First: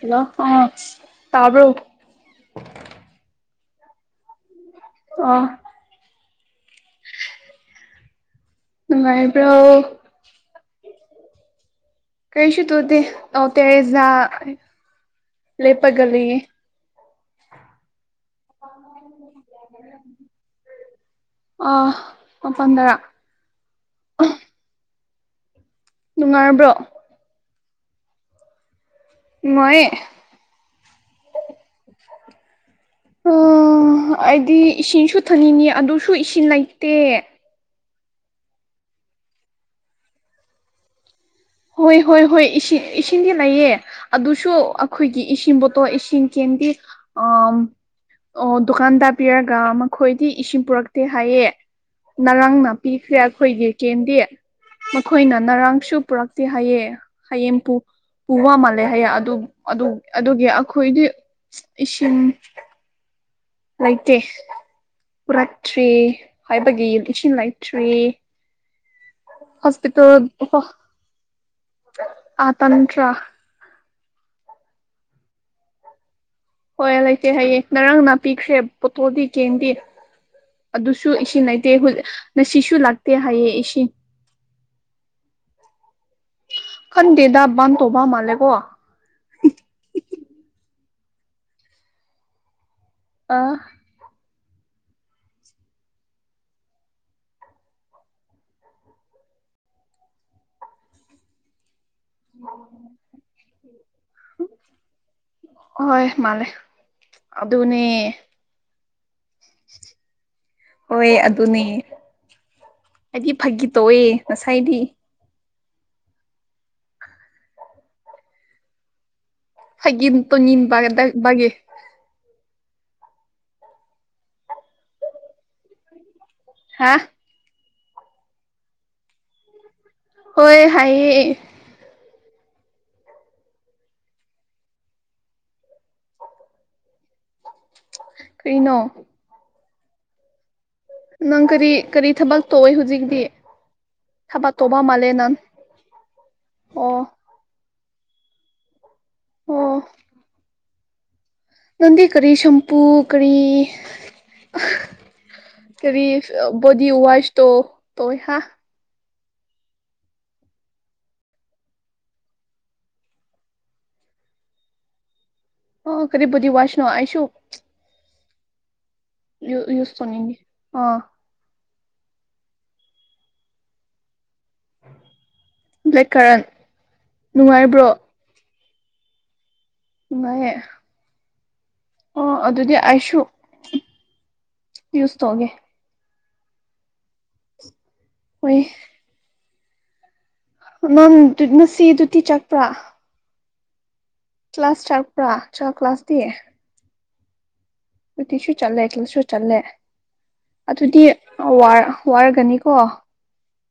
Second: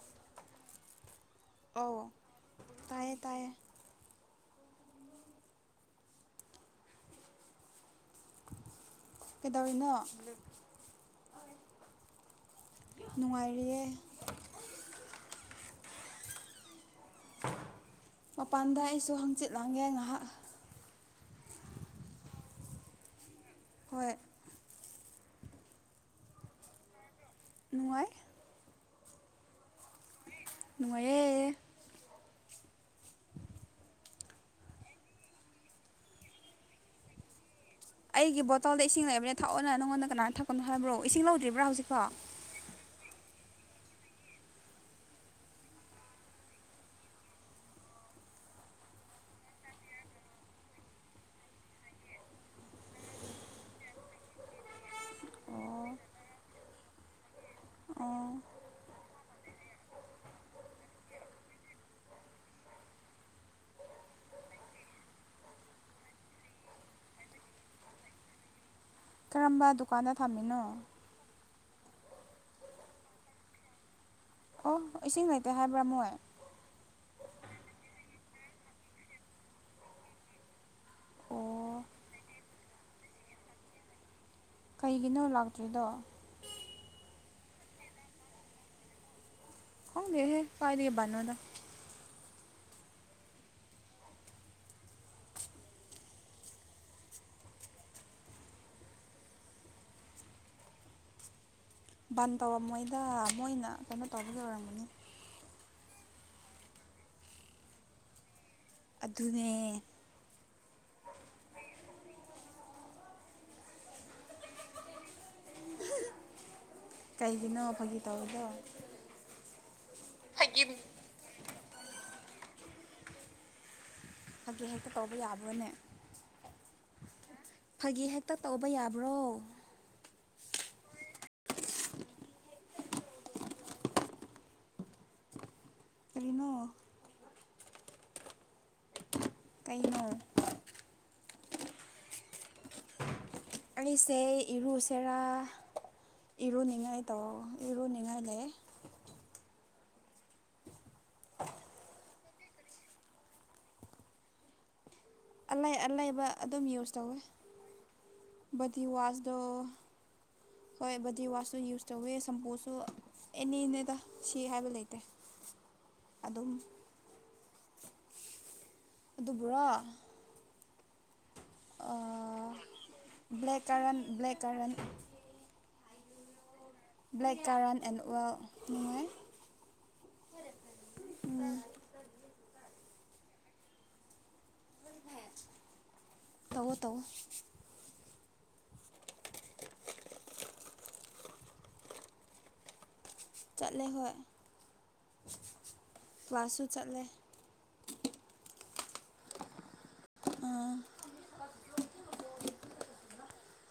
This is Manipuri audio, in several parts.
ꯍꯜꯂꯣ ꯑ ꯇꯥꯕ꯭ꯔꯣ ꯑꯧ ꯇꯥꯏꯌꯦ ꯇꯥꯏꯌꯦ ꯑꯥ ꯅꯨꯡꯉꯥꯏꯕ꯭ꯔꯣ ꯀꯩꯗꯧꯔꯤꯅꯣ ꯀꯔꯤꯁꯨ ꯇꯨꯗꯦ ꯑ ꯅꯨꯡꯉꯥꯏꯔꯤꯌꯦ ꯄꯦꯔꯦꯖꯥ ꯂꯦꯞꯄꯒ ꯂꯩꯌꯦ ꯃꯄꯥꯟꯗ ꯑꯩꯁꯨ ꯍꯪꯆꯤꯠ ꯂꯥꯡꯒꯦ ꯉꯍꯥꯛ ꯑ ꯃꯄꯥꯟꯗꯥꯔ ꯍꯣꯏ ꯅꯨꯡꯉꯥꯏꯕ꯭ꯔꯣ ꯅꯨꯡꯉꯥꯏ ꯅꯨꯡꯉꯥꯏꯌꯦ ꯅꯨꯡꯉꯥꯏꯌꯦ [inaudible] ꯎ ꯑꯩꯗꯤ ꯏꯁꯤꯡꯁꯨ ꯊꯛꯅꯤꯡꯅꯤ ꯑꯗꯨꯁꯨ ꯏꯁꯤꯡ ꯂꯩꯇꯦ ꯑꯩꯒꯤ ꯕꯣꯇꯜꯗ ꯏꯁꯤꯡ ꯂꯩꯕꯅꯦ ꯊꯛꯑꯣꯅ ꯅꯉꯣꯟꯗ ꯀꯅꯥꯅ ꯊꯛꯀꯅꯣ ꯍꯥꯏꯕ꯭ꯔꯣ ꯏꯁꯤꯡ ꯂꯧꯗ꯭ꯔꯤꯕ꯭ꯔꯥ ꯍꯣꯏ ꯍꯧꯖꯤꯛꯀꯣ ꯍꯣꯏ ꯍꯣꯏ ꯏꯁꯤꯡ ꯏꯁꯤꯡꯗꯤ ꯂꯩꯌꯦ ꯑꯗꯨꯁꯨ ꯑꯩꯈꯣꯏꯒꯤ ꯏꯁꯤꯡ ꯄꯣꯠꯇꯣ ꯏꯁꯤꯡ ꯀꯦꯟꯗꯤ ꯑ ꯑꯣ ꯗꯨꯀꯥꯟ ꯇꯥ ꯄꯤꯔꯒ ꯃꯈꯣꯏꯗꯤ ꯏꯁꯤꯡ ꯄꯨꯔꯛꯇꯦ ꯍꯥꯏꯌꯦ ꯉꯔꯥꯡꯅ ꯄꯤꯈ꯭ꯔꯦ ꯑꯩꯈꯣꯏꯒꯤ ꯀꯦꯟꯗꯤ ꯃꯈꯣꯏꯅ ꯑꯣ ꯉꯔꯥꯡꯁꯨ ꯄ꯭ꯔꯛ ꯍꯥꯏꯌꯦ ꯍꯌꯦꯡꯄꯨ ꯑꯣ ꯄꯨꯕ ꯃꯥꯜꯂꯦ ꯍꯌꯦꯡ ꯑꯗꯨ ꯑꯗꯨꯒꯤ ꯑꯩꯈꯣꯏꯗꯤ ꯏꯁꯤꯡ ꯂꯩꯇꯦ ꯎꯔꯛꯇ꯭ꯔꯤ ꯍꯥꯏꯕꯒꯤꯗꯤꯁꯤꯡꯟ ꯂꯩꯇ꯭ꯔꯤ ꯀꯔꯝꯕ ꯗꯨꯀꯥꯟꯗ ꯍꯣꯁꯄꯤꯇꯥꯜ ꯊꯝꯃꯤꯅꯣ ꯑꯥ ꯇꯟꯇ꯭ꯔ ꯑꯣ ꯏꯁꯤꯡ ꯂꯩꯇꯦ ꯍꯥꯏꯕ꯭ꯔꯥ ꯃꯣꯏ ꯍꯣꯏ ꯂꯩꯇꯦ ꯍꯌꯦ ꯅꯔꯥꯡꯅꯥꯄꯤꯈ꯭ꯔꯦ ꯄꯣꯠꯇꯣꯗꯤ ꯀꯦꯡꯗꯤ ꯑꯗꯨꯁꯨ ꯏꯁꯤꯡ ꯅꯇꯦ ꯑꯣ ꯉꯁꯤꯁꯨ ꯂꯥꯛꯇꯦ ꯍꯥꯏꯌꯦ ꯏꯁꯤꯡ ꯀꯩꯒꯤꯅꯣ ꯂꯥꯛꯇ꯭ꯔꯤꯗꯣ ꯈꯟꯗꯦꯗ ꯕꯥꯟ ꯇꯧꯕ ꯃꯥꯜꯂꯦꯀꯣ ꯈꯡꯗꯦꯍꯦ ꯀꯥꯏꯗꯩ ꯕꯟꯅꯣꯗ ꯑꯥ ꯕꯟ ꯇꯧꯔꯝꯃꯣꯏꯗ ꯃꯣꯏꯅ ꯀꯩꯅꯣ ꯇꯧꯕꯒꯤ ꯑꯣꯏꯔꯝꯒꯅꯤ ꯍꯣꯏ ꯃꯥꯂꯦ ꯑꯗꯨꯅꯦ ꯑꯗꯨꯅꯦ ꯍꯣꯏ ꯑꯗꯨꯅꯦ ꯑꯩꯗꯤ ꯐꯒꯤ ꯇꯧꯑꯦ ꯉꯁꯥꯏꯗꯤ ꯀꯩꯒꯤꯅꯣ ꯐꯥꯒꯤ ꯇꯧꯔꯤꯗꯣ ꯐꯥꯒꯤ [unintelligible] ꯐꯥꯒꯤ ꯍꯦꯛꯇ ꯇꯧꯕ ꯌꯥꯕ꯭ꯔꯣꯅꯦ ꯍꯥꯥ ꯐꯥꯒꯤ ꯍꯦꯛꯇ ꯇꯧꯕ ꯌꯥꯕ꯭ꯔꯣ ꯍꯣꯏ ꯍꯥꯏꯌꯦ ꯀꯔꯤꯅꯣ ꯀ꯭ꯔꯤꯅꯣ ꯀꯩꯅꯣ ꯅꯪ ꯀꯔꯤ ꯀꯔꯤ ꯊꯕꯛ ꯇꯧꯋꯦ ꯍꯧꯖꯤꯛꯇꯤ ꯑꯩꯁꯦ ꯊꯕꯛ ꯇꯧꯕ ꯃꯥꯜꯂꯦ ꯏꯔꯨꯁꯦꯔꯥ ꯅꯪ ꯑꯣ ꯏꯔꯨꯅꯤꯡꯉꯥꯏ ꯇꯧ ꯏꯔꯨꯅꯤꯡꯉꯥꯏ ꯂꯩ ꯑꯣ ꯅꯪꯗꯤ ꯀꯔꯤ ꯁꯝꯄꯨ ꯀꯔꯤ ꯑꯂꯩ ꯀꯔꯤ ꯑꯂꯩꯕ ꯑꯗꯨꯝ ꯕꯣꯗꯤ ꯋꯥꯁꯇꯣ [unintelligible] ꯗꯤꯋꯥꯁꯇꯣ ꯍꯣꯏ ꯕꯣꯗꯤ ꯋꯥꯁꯁꯨ ꯌꯨꯁ ꯇꯧꯋꯦ ꯁꯝꯄꯨꯁꯨ ꯑꯦꯅꯤꯅꯦꯗ ꯁꯤ ꯍꯥꯏꯕ ꯂꯩꯇꯦ ꯑꯣ ꯀꯔꯤꯕꯨ ꯑꯗꯨꯝ ꯋꯥꯁ ꯅꯣ ꯑꯩꯁꯨꯨ ꯌꯨ ꯑꯗꯨꯕꯨꯔꯣ ꯌꯨꯁ ꯇꯧꯅꯤꯡꯉꯤ ꯑꯥ blackcurrant blackcurrant blackcurrant blackcurrant and ꯑ꯭ꯋꯦ ꯅꯨꯡꯉꯥꯏ ꯅꯨꯉꯥꯏꯌꯦ ꯑꯣ ꯑꯗꯨꯗꯤ ꯑꯩꯁꯨ ꯌꯨꯁ ꯇꯧꯒꯦ ꯇꯧꯋꯣ ꯇꯧꯋꯣ ꯍꯣꯏ ꯅꯪ ꯉꯁꯤꯗꯨꯗꯤ ꯆꯠꯄ꯭ꯔꯥ ꯆꯠꯂꯦ ꯍꯣꯏ ꯀ꯭ꯂꯥꯁ ꯆꯔꯛꯄ꯭ꯔꯥ ꯆ ꯀ꯭ꯂꯥꯁ ꯇꯤ ꯨ ꯁꯨ ꯆꯠꯂꯦ ꯁꯨꯇꯤꯁꯨ ꯆꯠꯂꯦ ꯈꯂꯁꯨ ꯆꯠꯂꯦ ꯑꯥ ꯑꯗꯨꯗꯤ ꯋꯥꯔꯒꯅꯤꯀꯣ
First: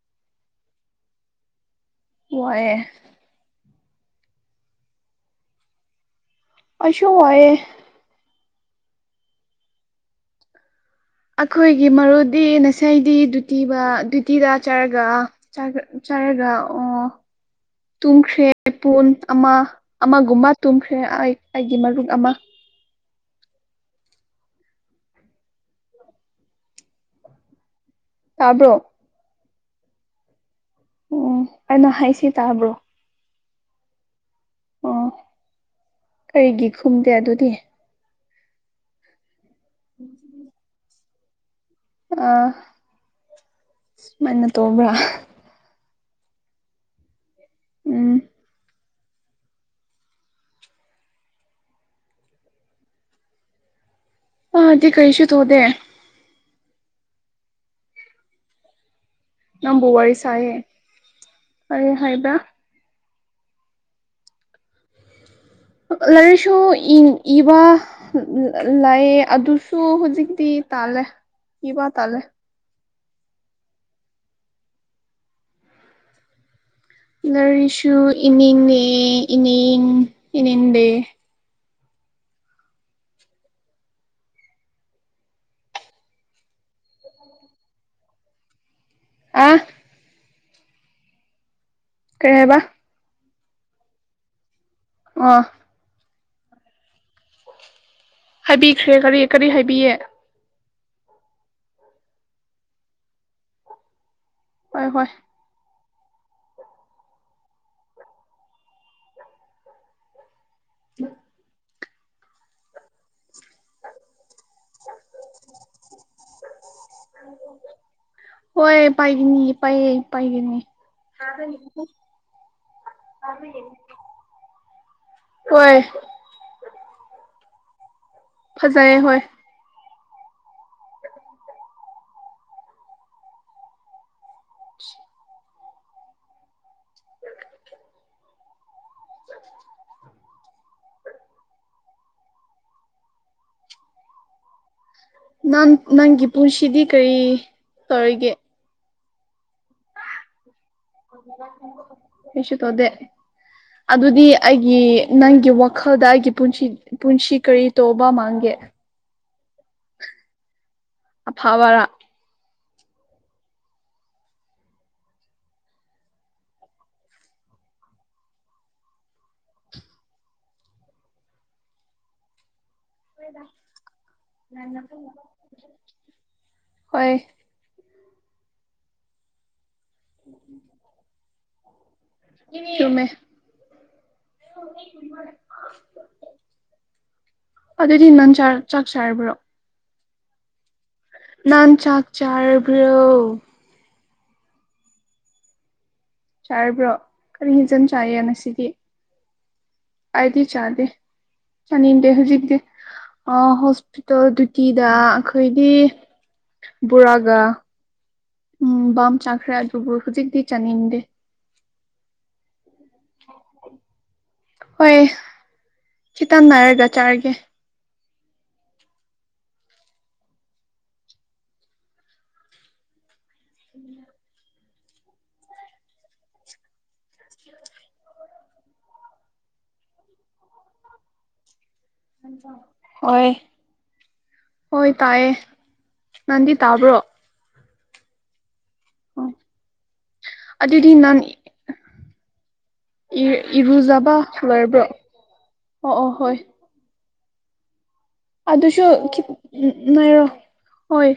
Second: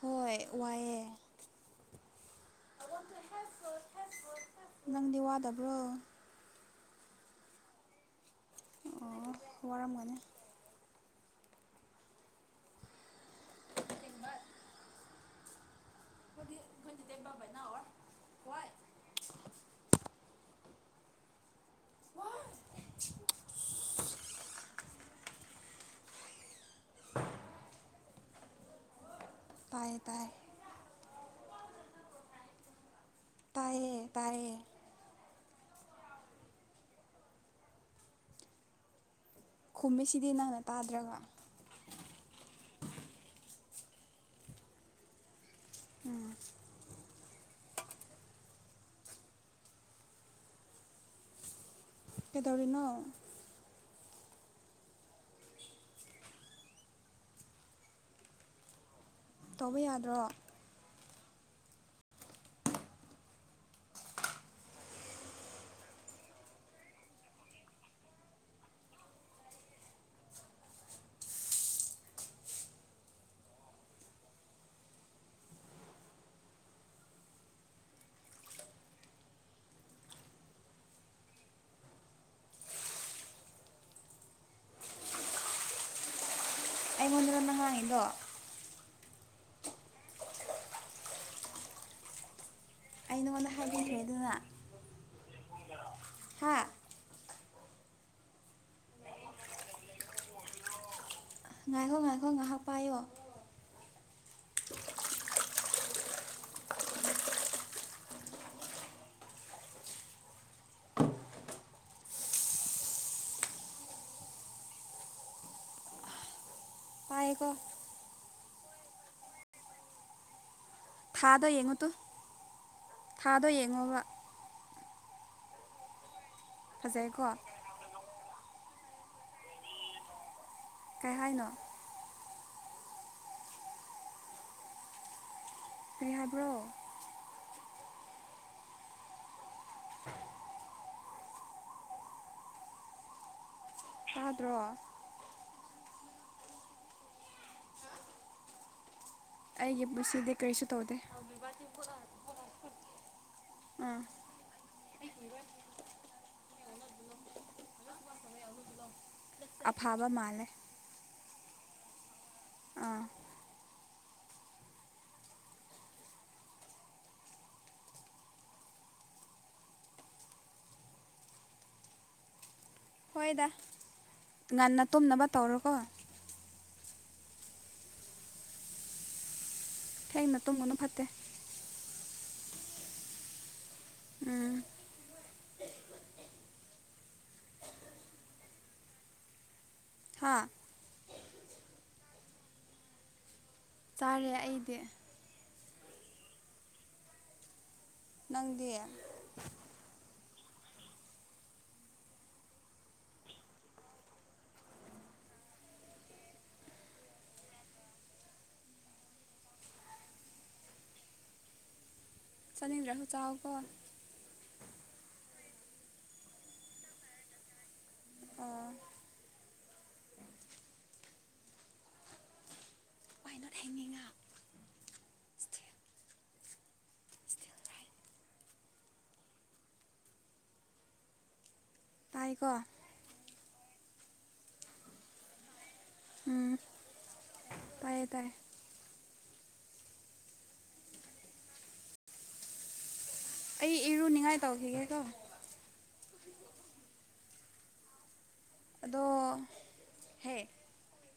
ꯍꯣꯏ ꯋꯥꯏꯑꯦ ꯋꯥꯏꯑꯦ ꯅꯪꯗꯤ ꯋꯥꯗꯕ꯭ꯔꯣ ꯑꯁꯨ ꯋꯥꯏꯌꯦ ꯑꯣ ꯋꯥꯔꯝꯒꯅꯤ ꯑꯩꯈꯣꯏꯒꯤ ꯃꯔꯨꯗꯤ ꯉꯁꯥꯏꯗꯤ ꯗ꯭ꯌꯨꯇꯤꯕ ꯗ꯭ꯌꯨꯇꯤꯗ ꯆꯠꯔꯒ ꯆꯥꯛ ꯆꯔꯒ ꯑꯣ [unintelligible] ꯇꯨꯝꯈ꯭ꯔꯦ ꯃꯤꯄꯨꯟ ꯑꯃ ꯑꯃꯒꯨꯝꯕ ꯇꯨꯝꯈ꯭ꯔꯦ ꯑꯩ ꯑꯩꯒꯤ ꯃꯔꯨꯞ ꯑꯃ ꯇꯥꯕ꯭ꯔꯣ ꯇꯥꯏꯌꯦ ꯇꯥꯏꯌꯦ ꯑꯣ ꯀꯩꯅꯣ ꯍꯥꯏꯁꯤ ꯇꯥꯕ꯭ꯔꯣ ꯇꯥꯏꯌꯦ ꯇꯥꯏꯌꯦ ꯑꯣ ꯀꯔꯤꯒꯤ ꯈꯨꯝꯗꯦ ꯑꯗꯨꯗꯤ ꯈꯨꯝꯃꯤꯁꯤꯗꯤ ꯅꯪꯅ ꯇꯥꯗ꯭ꯔꯒ ꯑ ꯁꯨꯃꯥꯏꯅ ꯇꯧꯕ꯭ꯔꯥ ꯎꯝ ꯎꯝ ꯀꯗꯧꯔꯤꯅꯣ ꯃꯥꯗꯤ ꯀꯔꯤꯁꯨ ꯇꯧꯗꯦ ꯅꯪ ꯇꯧꯕ ꯕꯨ ꯋꯥꯔꯤ ꯌꯥꯗ꯭ꯔꯣ ꯆꯥꯏꯌꯦ ꯀꯔꯤ ꯍꯥꯏꯕ ꯂꯥꯏꯔꯤꯛꯁꯨ ꯏꯕ ꯂꯥꯏꯌꯦ ꯑꯗꯨꯁꯨ ꯍꯧꯖꯤꯛꯇꯤ ꯇꯥꯜꯂꯦ ꯀꯤ ꯋꯥ ꯇꯥꯜꯂꯦ ꯂꯥꯏꯔꯤꯁꯨ ꯏꯅꯤꯡꯉꯦ ꯏꯅꯤꯡ ꯏꯅꯤꯡꯗꯦ ꯑꯩꯉꯣꯟꯗ ꯅꯍꯥꯜꯒꯤꯗꯣ ꯑ ꯀꯩ ꯍꯥꯏꯕ ꯑꯩꯉꯣꯟꯗ ꯍꯥꯏꯕꯤꯈ꯭ꯔꯦ ꯑꯗꯨꯅ ꯑꯣ ꯍꯥꯥ ꯍꯥꯏꯕꯤꯈ꯭ꯔꯦ ꯀꯔꯤ ꯀꯔꯤ ꯍꯥꯏꯕꯤꯌꯦ ꯉꯥꯏꯈꯣ ꯉꯥꯏꯈꯣ ꯉꯥꯏꯍꯥꯛ ꯄꯥꯏꯌꯣ ꯍꯣꯏ ꯍꯣꯏ [unintelligible] ꯄꯥꯏꯌꯦꯀꯣ ꯍꯣꯏ ꯄꯥꯏꯒꯅꯤ ꯄꯥꯏꯌꯦ ꯄꯥꯏꯒꯅꯤ ꯊꯥꯗꯣ ꯌꯦꯡꯉꯨ ꯇꯨ ꯊꯥꯗꯣ ꯌꯦꯡꯉꯣꯕ ꯍꯣꯏ ꯐꯖꯩꯀꯣ ꯐꯖꯩꯌꯦ ꯍꯣꯏ ꯀꯩ ꯍꯥꯏꯅꯣ [unintelligible] ꯀꯩ ꯍꯥꯏꯕ꯭ꯔꯣ ꯇꯥꯗ꯭ꯔꯣ ꯅꯪ ꯅꯪꯒꯤ ꯄꯨꯟꯁꯤꯗꯤ ꯀꯔꯤ ꯇꯧꯔꯤꯒꯦ ꯑꯩꯒꯤ ꯄꯨꯟꯁꯤꯗꯤ ꯀꯔꯤꯁꯨ ꯇꯧꯗꯦ ꯀꯩꯁꯨ ꯇꯧꯗꯦ ꯑꯥ ꯑꯗꯨꯗꯤ ꯑꯩꯒꯤ ꯅꯪꯒꯤ ꯋꯥꯈꯜꯗ ꯑꯩꯒꯤ ꯄꯨꯟꯁꯤ ꯄꯨꯟꯁꯤ ꯀꯔꯤ ꯇꯧꯕꯥ ꯃꯥꯥꯟꯒꯦ ꯑꯐꯥꯕ ꯃꯥꯜꯂꯦ ꯑꯐꯕꯔ ꯑꯥ ꯍꯣꯏꯗ ꯉꯟꯅ ꯇꯨꯝꯅꯕ ꯇꯧꯔꯣꯀꯣ ꯍꯣꯏ ꯊꯦꯡꯅ ꯇꯨꯝꯒꯅꯨ ꯐꯠꯇꯦ [unintelligible] ꯇꯨꯝꯃꯦ ꯎꯝ ꯑꯗꯨꯗꯤ ꯅꯪ ꯆꯥ ꯆꯥꯛ ꯆꯥꯔꯕ꯭ꯔꯣ ꯍꯥꯥ ꯅꯪ ꯆꯥꯛ ꯆꯥꯔꯕ꯭ꯔꯣ ꯆꯥꯔꯦ ꯑꯩꯗꯤ ꯆꯥꯔꯕ꯭ꯔꯣ ꯀꯔꯤ ꯍꯦꯟꯖꯥꯡ ꯆꯥꯏꯌꯦ ꯉꯁꯤꯗꯤ ꯅꯪꯗꯤ ꯑꯩꯗꯤ ꯆꯥꯗꯦ ꯆꯥꯅꯤꯡꯗꯦ ꯍꯧꯖꯤꯛꯇꯤ ꯑ ꯍꯣꯁꯄꯤꯇꯥꯜ ꯗ꯭ꯌꯨꯇꯤꯗ ꯑꯩꯈꯣꯏꯒꯤ ꯕꯣꯔꯥꯒ ꯎꯝ ꯕꯥꯝ ꯆꯥꯈ꯭ꯔꯦ ꯑꯗꯨꯕꯨ ꯍꯧꯖꯤꯛꯇꯤ ꯆꯥꯅꯤꯡꯗꯦ ꯆꯥꯅꯤꯡꯗ꯭ꯔꯁꯨ ꯆꯥꯎ ꯀꯣ ꯍꯣꯏ ꯈꯤꯇꯪ ꯂꯩꯔꯒ ꯆꯥꯔꯒꯦ ꯑꯣ ꯋꯥꯏ ꯅꯣꯠ ꯍꯦꯡꯒꯤꯡ ꯑꯞ ꯁ꯭ꯇꯤꯜ ꯁ꯭ꯇꯤꯜ ꯔꯥꯏꯠ ꯇꯥꯏꯀꯣ ꯍꯣꯏ ꯍꯣꯏ ꯇꯥꯏꯑꯦ ꯎꯝ ꯅꯪꯗꯤ ꯇꯥꯕ꯭ꯔꯣ ꯇꯥꯏꯌꯦ ꯇꯥꯏ ꯑꯣ ꯑꯗꯨꯗꯤ ꯅꯪ ꯏ ꯑꯩ ꯏꯔꯨꯖꯕ ꯏꯔꯨꯅꯤꯡꯉꯥꯏ ꯂꯣꯏꯕ꯭ꯔꯣ ꯇꯧꯈꯤꯒꯦꯀꯣ ꯑꯣ ꯑꯣ ꯍꯣꯏ ꯑꯗꯨꯁꯨ ꯑꯗꯣ ꯈꯤ ꯅꯥꯏꯔꯣ ꯍꯦ ꯍꯣꯏ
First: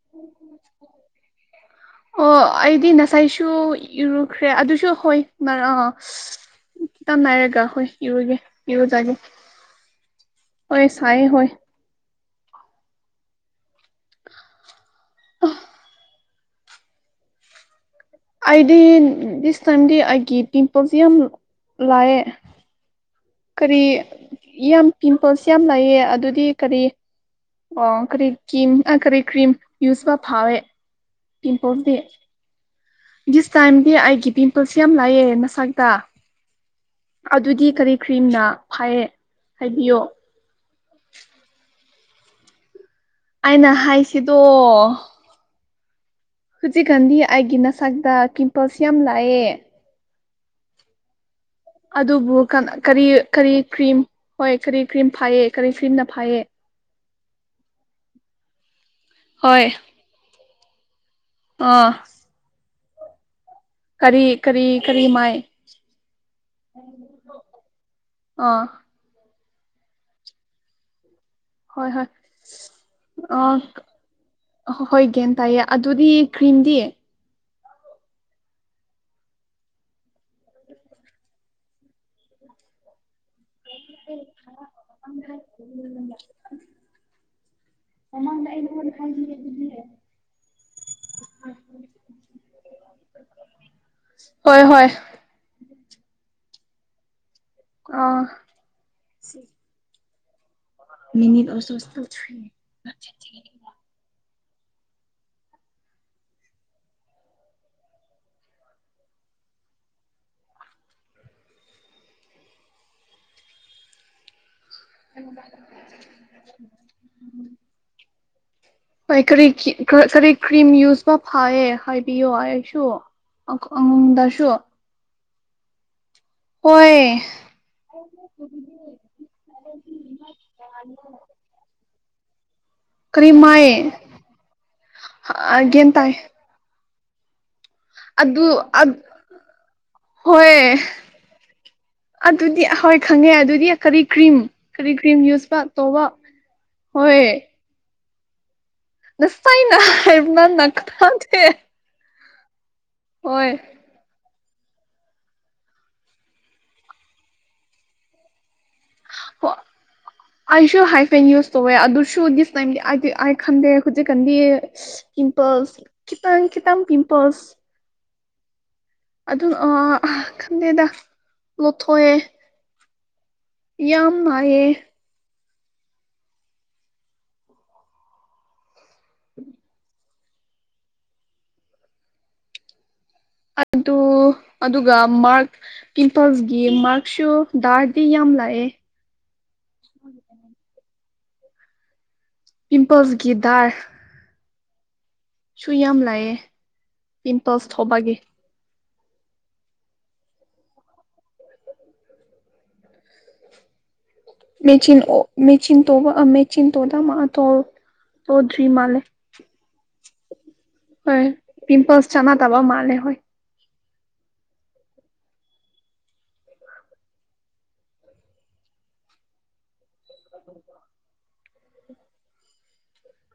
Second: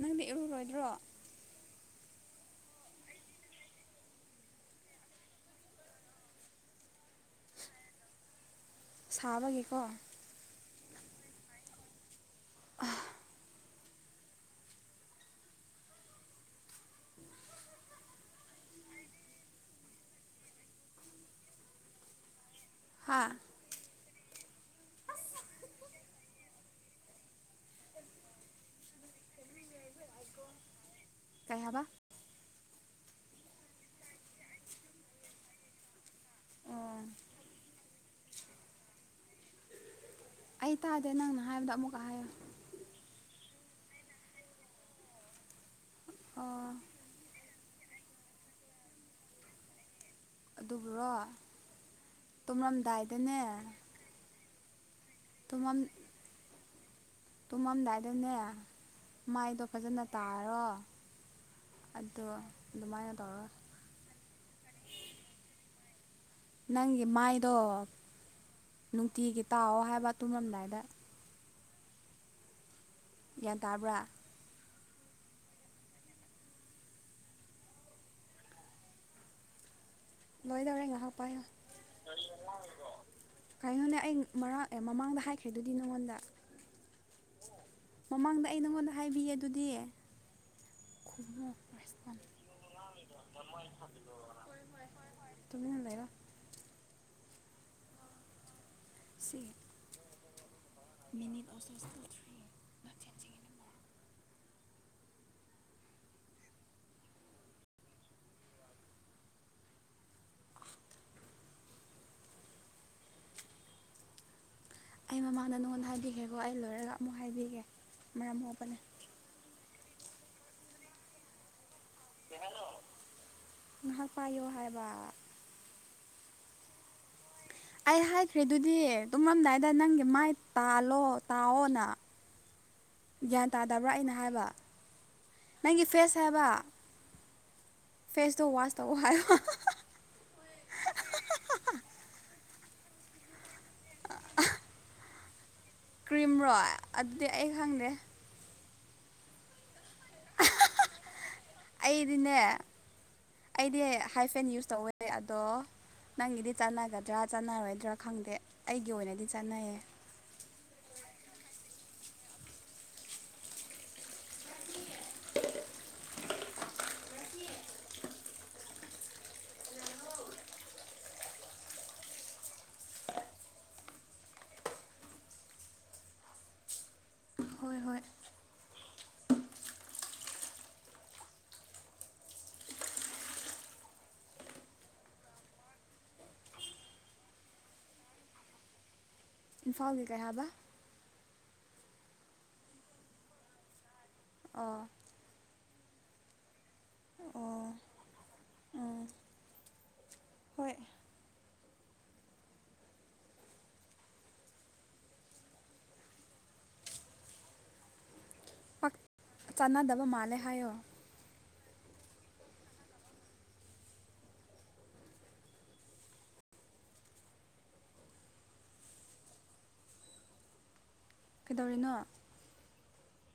ꯅꯪꯗꯤ ꯏꯔꯨꯔꯣꯏꯗ꯭ꯔꯣ ꯑꯣ ꯑꯩꯗꯤ ꯉꯁꯥꯏꯁꯨ ꯏꯔꯨꯈ꯭ꯔꯦ ꯑꯗꯨꯁꯨ ꯍꯣꯏ [unintelligible] ꯈꯤꯇꯪ ꯅꯥꯏꯔꯒꯥ ꯍꯣꯏ ꯏꯔꯨꯒꯦ ꯏꯔꯨꯖꯒꯦ ꯁꯥꯕꯒꯤꯀꯣ ꯍꯣꯏ ꯁꯥꯏꯌꯦ ꯍꯣꯏ ꯑ ꯑꯩꯗꯤ ꯗꯤꯁ ꯇꯥꯏꯝꯗꯤ ꯑꯩꯒꯤ ꯄꯤꯝꯄꯜꯖꯤ ꯌꯥꯝ ꯂꯥꯛꯑꯦ ꯍꯥꯥ ꯀꯔꯤ ꯌꯥꯝ ꯄꯤꯝꯄꯜꯁ ꯌꯥꯝ ꯂꯩꯌꯦ ꯑꯗꯨꯗꯤ ꯀꯔꯤ ꯑꯣ ꯀꯔꯤ ꯀꯤꯝ ꯑ ꯀꯔꯤ ꯀ꯭ꯔꯤꯝ ꯌꯨꯁꯕ ꯐꯩꯌꯦ ꯀꯩ ꯍꯥꯏꯕ ꯄꯤꯝꯄꯜꯁꯗꯤ ꯗꯤꯁ ꯇꯥꯏꯝꯗꯤ ꯑꯩꯒꯤ ꯄꯤꯝꯄꯜꯁꯦ ꯌꯥꯝ ꯂꯥꯛꯑꯦ ꯃꯁꯛꯇ ꯑꯣ ꯑꯗꯨꯗꯤ ꯀꯔꯤ ꯀ꯭ꯔꯤꯝꯅ ꯐꯥꯏꯌꯦ ꯍꯥꯏꯕꯤꯌꯣ ꯑꯩ ꯇꯥꯗꯦ ꯅꯪꯅ ꯍꯥꯏꯕꯗꯣ ꯑꯃꯨꯛꯀ ꯍꯥꯏꯌꯨ ꯑꯩꯅ ꯍꯥꯏꯁꯤꯗꯣ ꯑꯣ ꯍꯧꯖꯤꯛꯀꯥꯟꯗꯤ ꯑꯩꯒꯤ ꯅꯁꯥꯛꯇ ꯀꯤꯝꯄꯜꯁꯦ ꯌꯥꯝ ꯂꯥꯛꯑꯦ ꯑꯗꯨꯕꯨꯔꯣ ꯑꯗꯨꯕꯨ ꯀ ꯀꯔꯤ ꯇꯨꯝꯂꯝꯗꯥꯏꯗꯅꯦ ꯀꯔꯤ ꯀ꯭ꯔꯤꯝ ꯍꯣꯏ ꯀꯔꯤ ꯀ꯭ꯔꯤꯝ ꯐꯥꯏꯌꯦ ꯀꯔꯤ ꯇꯨꯝꯃꯝ ꯀ꯭ꯔꯤꯝꯅ ꯐꯥꯏꯌꯦ ꯇꯨꯝꯃꯝꯗꯥꯏꯗꯅꯦ ꯃꯥꯏꯗꯣ ꯍꯣꯏ ꯐꯖꯅ ꯇꯥꯔꯣ ꯑꯥ ꯑꯣꯗꯣ ꯑꯗꯨꯃꯥꯏꯅ ꯇꯧꯔꯒ ꯀꯔꯤ ꯀꯔꯤ ꯀꯔꯤ ꯃꯥꯏ ꯅꯪꯒꯤ ꯃꯥꯏꯗꯣ ꯑꯥ ꯅꯨꯡꯇꯤꯒꯤ ꯇꯥꯛꯑꯣ ꯍꯥꯏꯕ ꯇꯨꯝꯔꯝꯗꯥꯏꯗ ꯍꯣꯏ ꯍꯣꯏ ꯑ ꯒ꯭ꯌꯥꯟ ꯇꯥꯕ꯭ꯔꯥ ꯑ ꯍꯣꯏ ꯍꯣꯏ ꯒ꯭ꯌꯥꯟ ꯇꯥꯏꯌꯦ ꯑꯗꯨꯗꯤ ꯀ꯭ꯔꯤꯝꯗꯤ ꯂꯣꯏꯗꯧꯔꯦꯥ ꯉꯥꯍꯥꯛ ꯄꯥꯏꯌꯣ ꯀꯅꯣꯅꯦ ꯑꯩ ꯃꯔꯥꯛ ꯑꯦ ꯃꯃꯥꯡꯗ ꯍꯥꯏꯈ꯭ꯔꯤꯗꯨꯗꯤ ꯅꯪꯉꯣꯟꯗ ꯃꯃꯥꯡꯗ ꯑꯩ ꯅꯪꯉꯣꯟꯗ ꯍꯥꯏꯕꯤꯌꯦ ꯑꯗꯨꯗꯤ ꯍꯣꯏ ꯍꯣꯏ [unintelligible] ꯇꯨꯃꯤꯟꯅ ꯂꯩꯌꯣ ꯑꯥ ꯁꯤ ꯃꯤꯅꯤꯠ ꯃꯤꯅꯤꯗ ꯑꯃꯁꯨ also still three not changing anymore ꯑꯩ ꯃꯃꯥꯡꯗ ꯅꯉꯣꯟꯗ ꯍꯥꯏꯕꯤꯈꯔꯣꯀꯣ ꯑꯩ ꯂꯣꯏꯔꯒ ꯑꯃꯨꯛ ꯍꯥꯏꯕꯤꯒꯦ ꯃꯔꯝ ꯃꯧꯛꯄꯅꯤ ꯍꯣꯏ ꯀꯔꯤꯀꯤ ꯀꯔꯤ ꯀ꯭ꯔꯤꯝ ꯌꯨꯁꯄ ꯐꯥꯏꯌꯦ ꯍꯥꯏ ꯄꯕꯤꯌꯣ ꯍꯥꯏꯔꯁꯎ ꯑꯩꯁꯨꯗꯁꯨ ꯑꯗꯨꯒꯕ ꯍꯣꯏ ꯑꯩ ꯍꯥꯏꯈ꯭ꯔꯦ ꯑꯗꯨꯗꯤ ꯇꯨꯝꯉꯝꯗꯥꯏꯗ ꯅꯪꯒꯤ ꯃꯥꯏ ꯇꯥꯜꯂꯣ ꯇꯥꯑꯣꯅ ꯀꯔꯤ ꯒ꯭ꯌꯥꯟ ꯃꯥꯏ ꯇꯥꯗꯕ꯭ꯔꯥ ꯑꯩꯅ ꯍꯥꯏꯕ ꯅꯪꯒꯤ ꯒ꯭ꯌꯥꯟ ꯇꯥꯏ ꯐꯦꯁ ꯍꯥꯏꯕ ꯐꯦꯁꯇꯣ ꯑꯗꯨ ꯋꯥꯁ ꯑꯗ ꯇꯧ ꯍꯥꯏꯕ ꯍꯣꯏ ꯑꯗꯨꯗꯤ ꯑꯍꯣꯏ ꯈꯪꯉꯦ ꯑꯗꯨꯗꯤ ꯀꯔꯤ ꯀ꯭ꯔꯤꯝ ꯀꯔꯤ ꯀ꯭ꯔꯤꯝ ꯌꯨꯁꯄ ꯀ꯭ꯔꯤꯝꯔꯣ ꯑꯗꯨꯗꯤ ꯑꯩ ꯈꯪꯗꯦ ꯅꯥꯁꯥꯅ ꯍꯥꯏꯕ ꯅꯪ ꯑꯩꯗꯤꯅꯦ ꯑꯩꯗꯤ ꯍꯥꯏ ꯐꯦꯟ ꯌꯨꯁ ꯇꯧꯋꯦ ꯑꯗꯣ ꯅꯪꯒꯤꯗꯤ ꯆꯥꯅꯒꯗ꯭ꯔꯥ ꯆꯥꯟꯔꯣꯏꯗ꯭ꯔꯥ ꯈꯪꯗꯦ ꯑꯩꯒꯤ ꯑꯣꯏꯅꯗꯤ ꯆꯠꯅꯩꯌꯦ ꯑꯩꯁꯨ ꯍꯥꯏꯐꯦꯟ ꯌꯨꯁ ꯇꯧꯋꯦ ꯑꯗꯨꯁꯨ ꯗꯤꯁ ꯇꯥꯏꯝꯗꯤ ꯑꯩꯗꯤ ꯑꯩ ꯈꯟꯗꯦ ꯍꯧꯖꯤꯛꯀꯥꯟꯗꯤ ꯄꯤꯝꯄꯜꯁ ꯀꯈꯤꯇꯪ ꯀꯈꯤꯇꯪ ꯄꯤꯝꯄꯜꯁ ꯑꯗꯝ ꯑ ꯈꯟꯗꯦꯗ ꯂꯧꯊꯣꯛꯑꯦ ꯌꯥꯝ ꯅꯥꯏꯌꯦ ꯍꯣꯏ ꯍꯣꯏ ꯎꯝ ꯑꯗꯨ ꯑꯗꯨꯒ ꯃꯥꯔꯛ ꯄꯤꯝꯄꯜꯁꯒꯤ ꯃꯥꯔꯛꯁꯨ ꯗꯥꯔꯗꯤ ꯌꯥꯝ ꯂꯥꯛꯑꯦ ꯏꯝꯐꯥꯜꯒꯤ ꯀꯌꯥꯕ ꯄꯤꯝꯄꯜꯁꯒꯤ ꯗꯥꯔ ꯑ ꯁꯨ ꯌꯥꯝ ꯂꯩꯑꯦ ꯑꯣ ꯕꯤꯟꯊꯣꯁ ꯊꯧꯕꯒꯤ ꯎꯝ ꯍꯣꯏ ꯃꯦꯆꯤꯟ ꯃꯦꯆꯤꯟ [inaudible] ꯃꯦꯆꯤꯟ ꯇꯣꯗ ꯃꯥ ꯇꯧ ꯇꯧꯗ꯭ꯔꯤ ꯄꯥꯛ ꯃꯥꯜꯂꯦ ꯆꯥꯟꯅꯗꯕ ꯃꯥꯜꯂꯦ ꯍꯥꯏꯌꯣ ꯍꯣꯏ ꯄꯤꯝꯄꯜꯁ ꯆꯥꯅꯗꯕ ꯃꯥꯜꯂꯦ ꯍꯣꯏ [inaudible] ꯀꯩꯗꯧꯔꯤꯅꯣ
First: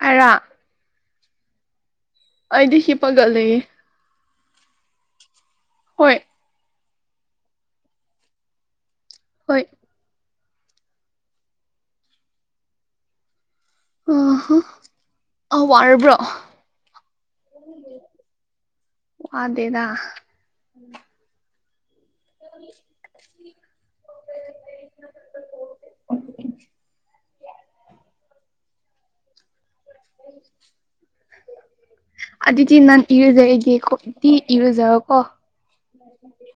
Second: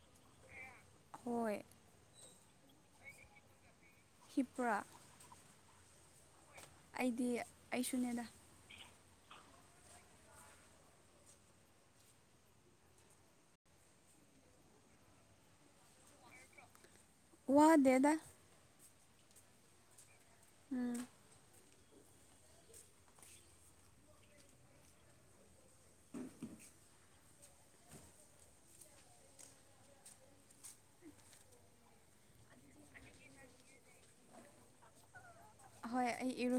ꯑꯩꯔꯥ ꯍꯣꯏ ꯑꯩꯗꯤ ꯍꯤꯞꯄꯒ ꯂꯩꯌꯦ ꯍꯤꯞꯃ꯭ꯔ ꯍꯣꯏ ꯑꯩꯗꯤ ꯑꯩꯁꯨꯅꯦꯗ ꯍꯣꯏ ꯑ ꯍ ꯋꯥꯔꯕ꯭ꯔꯣ ꯋꯥ ꯗꯦꯗꯥ ꯋꯥꯗꯦꯗ ꯎꯝ [inaudible] [inaudible] [inaudible] ꯑꯗꯨꯤꯗꯤ ꯅꯥꯟ ꯏꯔꯖ ꯏꯗꯤꯦ ꯀꯣꯗꯤ ꯏꯔꯖꯣ ꯀꯣ ꯍꯣꯏ ꯑꯩ ꯏꯔꯨ